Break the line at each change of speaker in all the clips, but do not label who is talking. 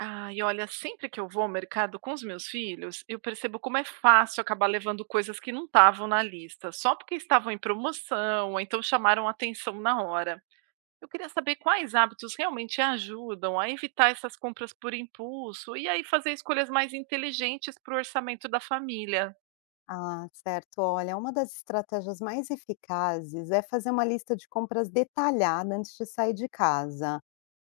Ah, e olha, sempre que eu vou ao mercado com os meus filhos, eu percebo como é fácil acabar levando coisas que não estavam na lista, só porque estavam em promoção, ou então chamaram atenção na hora. Eu queria saber quais hábitos realmente ajudam a evitar essas compras por impulso e aí fazer escolhas mais inteligentes para o orçamento da família.
Ah, certo. Olha, uma das estratégias mais eficazes é fazer uma lista de compras detalhada antes de sair de casa,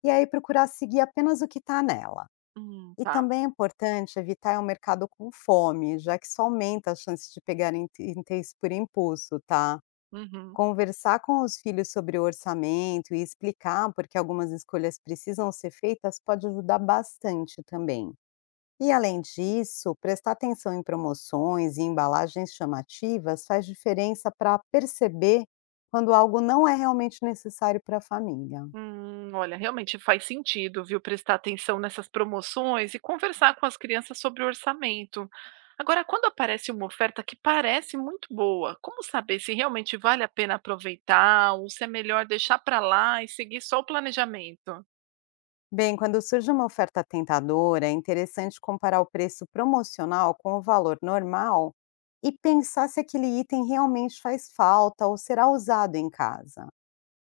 e aí procurar seguir apenas o que está nela. E
Tá.
também é importante evitar ir ao mercado com fome, já que isso aumenta as chances de pegar itens por impulso, tá?
Uhum.
Conversar com os filhos sobre o orçamento e explicar por que algumas escolhas precisam ser feitas pode ajudar bastante também. E além disso, prestar atenção em promoções e embalagens chamativas faz diferença para perceber quando algo não é realmente necessário para a família.
Olha, realmente faz sentido, viu, prestar atenção nessas promoções e conversar com as crianças sobre o orçamento. Agora, quando aparece uma oferta que parece muito boa, como saber se realmente vale a pena aproveitar ou se é melhor deixar para lá e seguir só o planejamento?
Bem, quando surge uma oferta tentadora, é interessante comparar o preço promocional com o valor normal e pensar se aquele item realmente faz falta ou será usado em casa.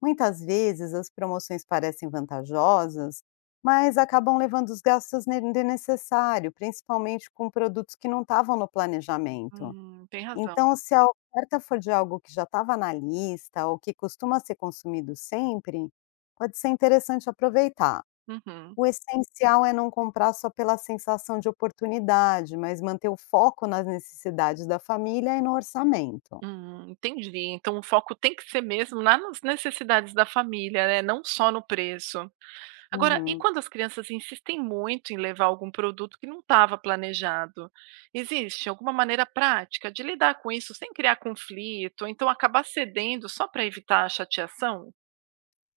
Muitas vezes as promoções parecem vantajosas, mas acabam levando os gastos desnecessário, principalmente com produtos que não estavam no planejamento.
Tem razão.
Então, se a oferta for de algo que já estava na lista ou que costuma ser consumido sempre, pode ser interessante aproveitar.
Uhum.
O essencial é não comprar só pela sensação de oportunidade, mas manter o foco nas necessidades da família e no orçamento.
Entendi. Então, o foco tem que ser mesmo lá nas necessidades da família, né? Não só no preço. Agora, e
Uhum.
quando as crianças insistem muito em levar algum produto que não estava planejado? Existe alguma maneira prática de lidar com isso sem criar conflito, ou então acabar cedendo só para evitar a chateação?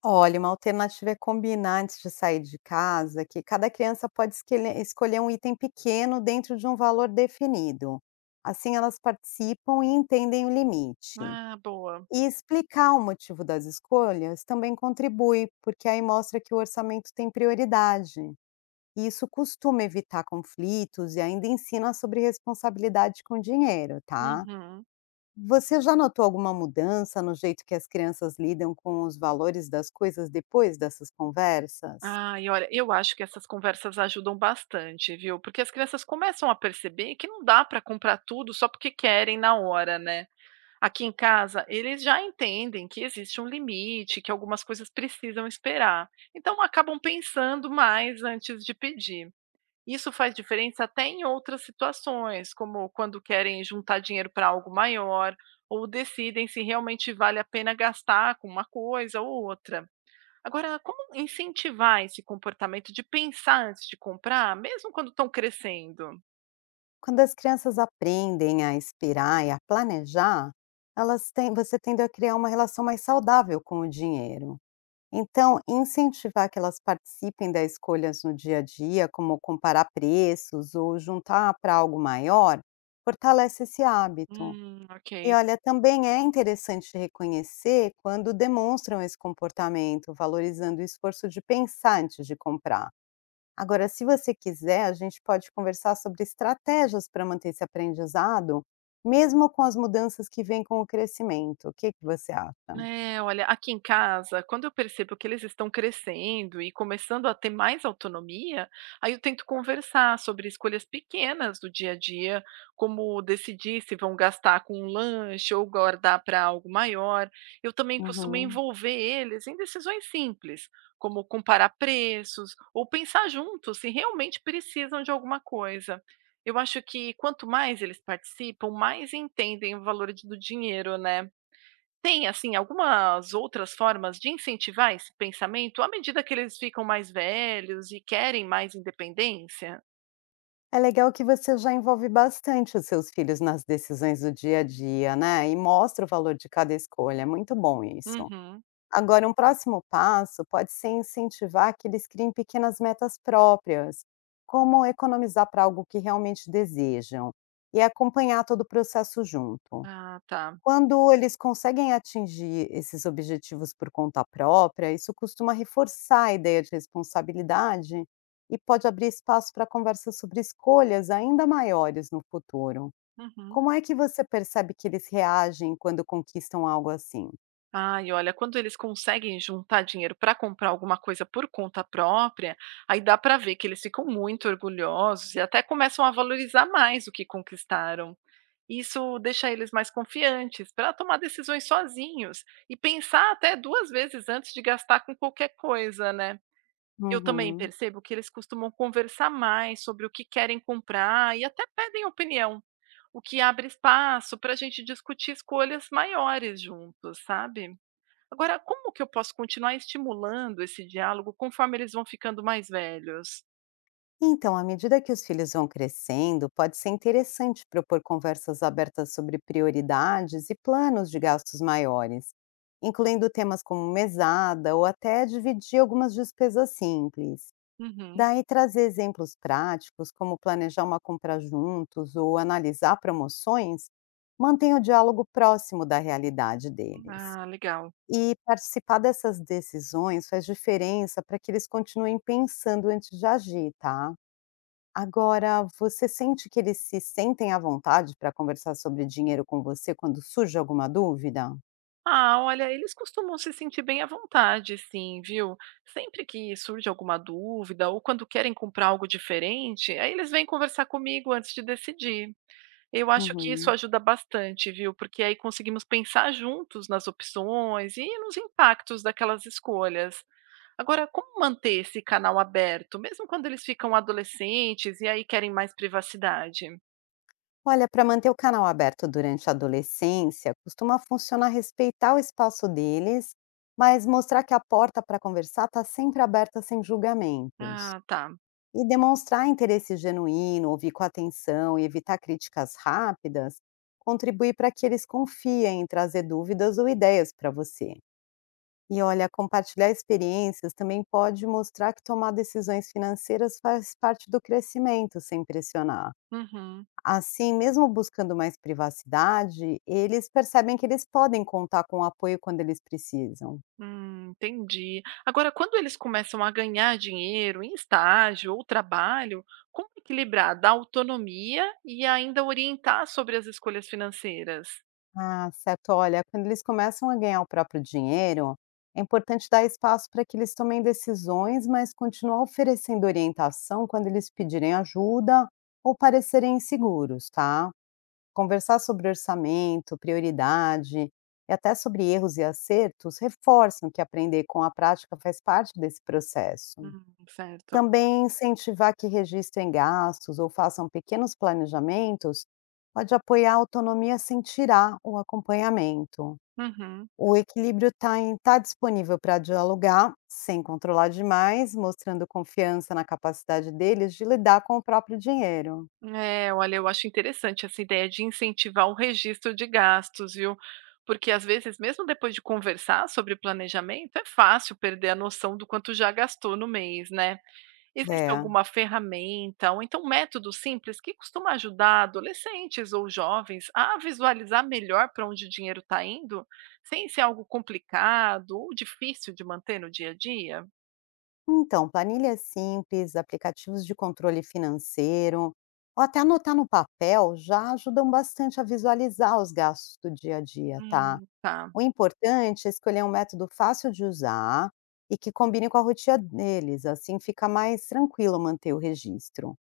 Olha, uma alternativa é combinar antes de sair de casa que cada criança pode escolher um item pequeno dentro de um valor definido. Assim, elas participam e entendem o limite.
Ah, boa.
E explicar o motivo das escolhas também contribui, porque aí mostra que o orçamento tem prioridade. E isso costuma evitar conflitos e ainda ensina sobre responsabilidade com dinheiro, tá?
Uhum.
Você já notou alguma mudança no jeito que as crianças lidam com os valores das coisas depois dessas conversas?
Ah, e olha, eu acho que essas conversas ajudam bastante, viu? Porque as crianças começam a perceber que não dá para comprar tudo só porque querem na hora, né? Aqui em casa, eles já entendem que existe um limite, que algumas coisas precisam esperar. Então acabam pensando mais antes de pedir. Isso faz diferença até em outras situações, como quando querem juntar dinheiro para algo maior ou decidem se realmente vale a pena gastar com uma coisa ou outra. Agora, como incentivar esse comportamento de pensar antes de comprar, mesmo quando estão crescendo?
Quando as crianças aprendem a esperar e a planejar, elas têm, você tende a criar uma relação mais saudável com o dinheiro. Então, incentivar que elas participem das escolhas no dia a dia, como comparar preços ou juntar para algo maior, fortalece esse hábito. E
Ok.
olha, também é interessante reconhecer quando demonstram esse comportamento, valorizando o esforço de pensar antes de comprar. Agora, se você quiser, a gente pode conversar sobre estratégias para manter esse aprendizado, mesmo com as mudanças que vêm com o crescimento. O que que você acha?
É, olha, aqui em casa, quando eu percebo que eles estão crescendo e começando a ter mais autonomia, aí eu tento conversar sobre escolhas pequenas do dia a dia, como decidir se vão gastar com um lanche ou guardar para algo maior. Eu também costumo
Uhum.
envolver eles em decisões simples, como comparar preços ou pensar juntos se realmente precisam de alguma coisa. Eu acho que quanto mais eles participam, mais entendem o do dinheiro, né? Tem, assim, algumas outras formas de incentivar esse pensamento à medida que eles ficam mais velhos e querem mais independência?
É legal que você já envolve bastante os seus filhos nas decisões do dia a dia, né? E mostra o valor de cada escolha. É muito bom isso.
Uhum.
Agora, um próximo passo pode ser incentivar que eles criem pequenas metas próprias, como economizar para algo que realmente desejam, e acompanhar todo o processo junto.
Ah, tá.
Quando eles conseguem atingir esses objetivos por conta própria, isso costuma reforçar a ideia de responsabilidade e pode abrir espaço para conversas sobre escolhas ainda maiores no futuro.
Uhum.
Como é que você percebe que eles reagem quando conquistam algo assim?
Ai, olha, quando eles conseguem juntar dinheiro para comprar alguma coisa por conta própria, aí dá para ver que eles ficam muito orgulhosos e até começam a valorizar mais o que conquistaram. Isso deixa eles mais confiantes para tomar decisões sozinhos e pensar até duas vezes antes de gastar com qualquer coisa, né? Eu também
Uhum.
percebo que eles costumam conversar mais sobre o que querem comprar e até pedem opinião, o que abre espaço para a gente discutir escolhas maiores juntos, sabe? Agora, como que eu posso continuar estimulando esse diálogo conforme eles vão ficando mais velhos?
Então, à medida que os filhos vão crescendo, pode ser interessante propor conversas abertas sobre prioridades e planos de gastos maiores, incluindo temas como mesada ou até dividir algumas despesas simples.
Uhum.
Daí trazer exemplos práticos, como planejar uma compra juntos ou analisar promoções, mantém o diálogo próximo da realidade deles.
Ah, legal.
E participar dessas decisões faz diferença para que eles continuem pensando antes de agir, tá? Agora, você sente que eles se sentem à vontade para conversar sobre dinheiro com você quando surge alguma dúvida?
Ah, olha, eles costumam se sentir bem à vontade, sim, viu? Sempre que surge alguma dúvida ou quando querem comprar algo diferente, aí eles vêm conversar comigo antes de decidir. Eu acho que isso
Uhum.
ajuda bastante, viu, porque aí conseguimos pensar juntos nas opções e nos impactos daquelas escolhas. Agora, como manter esse canal aberto, mesmo quando eles ficam adolescentes e aí querem mais privacidade?
Olha, para manter o canal aberto durante a adolescência, costuma funcionar respeitar o espaço deles, mas mostrar que a porta para conversar está sempre aberta sem julgamentos.
Ah, tá.
E demonstrar interesse genuíno, ouvir com atenção e evitar críticas rápidas, contribui para que eles confiem em trazer dúvidas ou ideias para você. E olha, compartilhar experiências também pode mostrar que tomar decisões financeiras faz parte do crescimento, sem pressionar.
Uhum.
Assim, mesmo buscando mais privacidade, eles percebem que eles podem contar com o apoio quando eles precisam.
Entendi. Agora, quando eles começam a ganhar dinheiro em estágio ou trabalho, como equilibrar da autonomia e ainda orientar sobre as escolhas financeiras?
Ah, certo. Olha, quando eles começam a ganhar o próprio dinheiro, é importante dar espaço para que eles tomem decisões, mas continuar oferecendo orientação quando eles pedirem ajuda ou parecerem inseguros, tá? Conversar sobre orçamento, prioridade e até sobre erros e acertos reforçam que aprender com a prática faz parte desse processo.
Certo.
Também incentivar que registrem gastos ou façam pequenos planejamentos pode apoiar a autonomia sem tirar o acompanhamento.
Uhum.
O equilíbrio está em estar disponível para dialogar, sem controlar demais, mostrando confiança na capacidade deles de lidar com o próprio dinheiro.
É, olha, eu acho interessante essa ideia de incentivar o registro de gastos, viu? Porque às vezes, mesmo depois de conversar sobre planejamento, é fácil perder a noção do quanto já gastou no mês, né? Existe
É.
alguma ferramenta ou então método simples que costuma ajudar adolescentes ou jovens a visualizar melhor para onde o dinheiro está indo, sem ser algo complicado ou difícil de manter no dia a dia?
Então, planilhas simples, aplicativos de controle financeiro, ou até anotar no papel já ajudam bastante a visualizar os gastos do dia a dia, tá?
Tá.
O importante é escolher um método fácil de usar e que combine com a rotina deles, assim fica mais tranquilo manter o registro.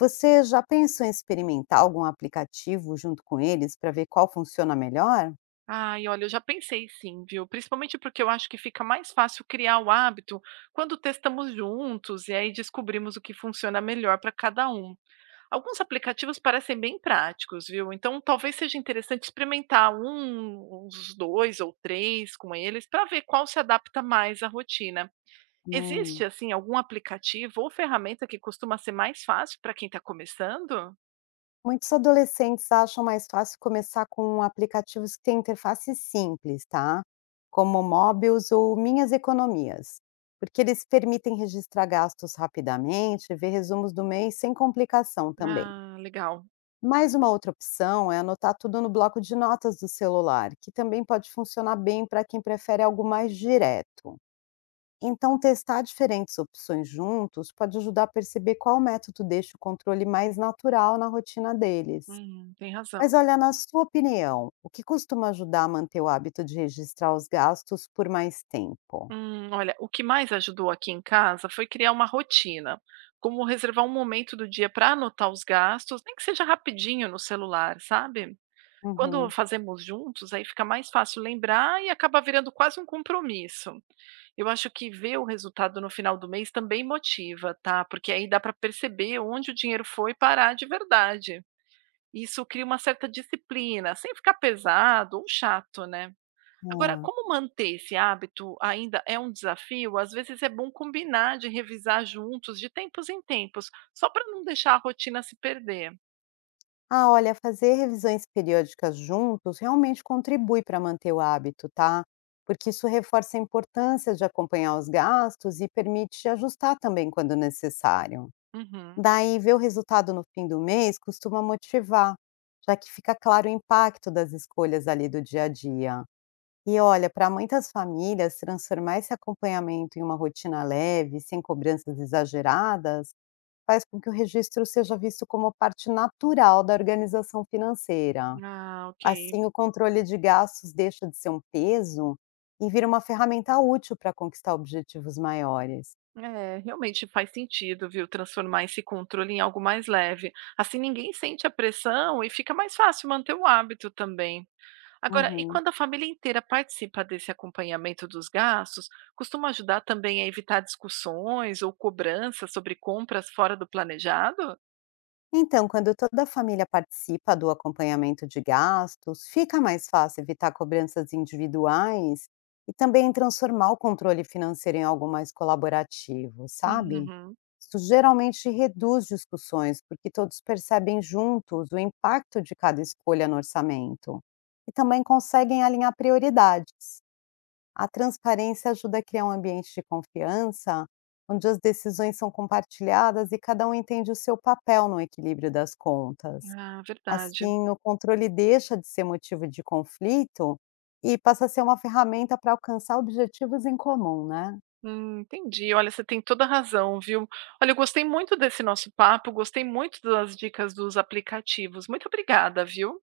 Você já pensou em experimentar algum aplicativo junto com eles para ver qual funciona melhor?
Ai, olha, eu já pensei sim, viu? Principalmente porque eu acho que fica mais fácil criar o hábito quando testamos juntos e aí descobrimos o que funciona melhor para cada um. Alguns aplicativos parecem bem práticos, viu? Então talvez seja interessante experimentar uns dois ou três com eles para ver qual se adapta mais à rotina. Existe,
Hum.
assim, algum aplicativo ou ferramenta que costuma ser mais fácil para quem está começando?
Muitos adolescentes acham mais fácil começar com aplicativos que têm interface simples, tá? Como Mobius ou Minhas Economias, porque eles permitem registrar gastos rapidamente, ver resumos do mês sem complicação também.
Ah, legal.
Mais uma outra opção é anotar tudo no bloco de notas do celular, que também pode funcionar bem para quem prefere algo mais direto. Então, testar diferentes opções juntos pode ajudar a perceber qual método deixa o controle mais natural na rotina deles.
Tem razão.
Mas olha, na sua opinião, o que costuma ajudar a manter o hábito de registrar os gastos por mais tempo?
Olha, o que mais ajudou aqui em casa foi criar uma rotina, como reservar um momento do dia para anotar os gastos, nem que seja rapidinho no celular, sabe? Quando
Uhum.
fazemos juntos, aí fica mais fácil lembrar e acaba virando quase um compromisso. Eu acho que ver o resultado no final do mês também motiva, tá? Porque aí dá para perceber onde o dinheiro foi parar de verdade. Isso cria uma certa disciplina, sem ficar pesado ou chato, né? Agora,
É.
como manter esse hábito ainda é um desafio, às vezes é bom combinar de revisar juntos de tempos em tempos, só para não deixar a rotina se perder.
Ah, olha, fazer revisões periódicas juntos realmente contribui para manter o hábito, tá? Porque isso reforça a importância de acompanhar os gastos e permite ajustar também quando necessário.
Uhum.
Daí, ver o resultado no fim do mês costuma motivar, já que fica claro o impacto das escolhas ali do dia a dia. E olha, para muitas famílias, transformar esse acompanhamento em uma rotina leve, sem cobranças exageradas, faz com que o registro seja visto como parte natural da organização financeira.
Ah, ok.
Assim, o controle de gastos deixa de ser um peso e vira uma ferramenta útil para conquistar objetivos maiores.
É, realmente faz sentido, viu? Transformar esse controle em algo mais leve. Assim ninguém sente a pressão e fica mais fácil manter o hábito também. Agora, e
Uhum.
quando a família inteira participa desse acompanhamento dos gastos, costuma ajudar também a evitar discussões ou cobranças sobre compras fora do planejado?
Então, quando toda a família participa do acompanhamento de gastos, fica mais fácil evitar cobranças individuais e também transformar o controle financeiro em algo mais colaborativo, sabe?
Uhum.
Isso geralmente reduz discussões, porque todos percebem juntos o impacto de cada escolha no orçamento e também conseguem alinhar prioridades. A transparência ajuda a criar um ambiente de confiança, onde as decisões são compartilhadas e cada um entende o seu papel no equilíbrio das contas.
Ah, verdade.
Assim, o controle deixa de ser motivo de conflito e passa a ser uma ferramenta para alcançar objetivos em comum, né?
Entendi. Olha, você tem toda a razão, viu. Olha, eu gostei muito desse nosso papo, gostei muito das dicas dos aplicativos. Muito obrigada, viu.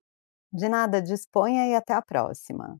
De nada, disponha e até a próxima.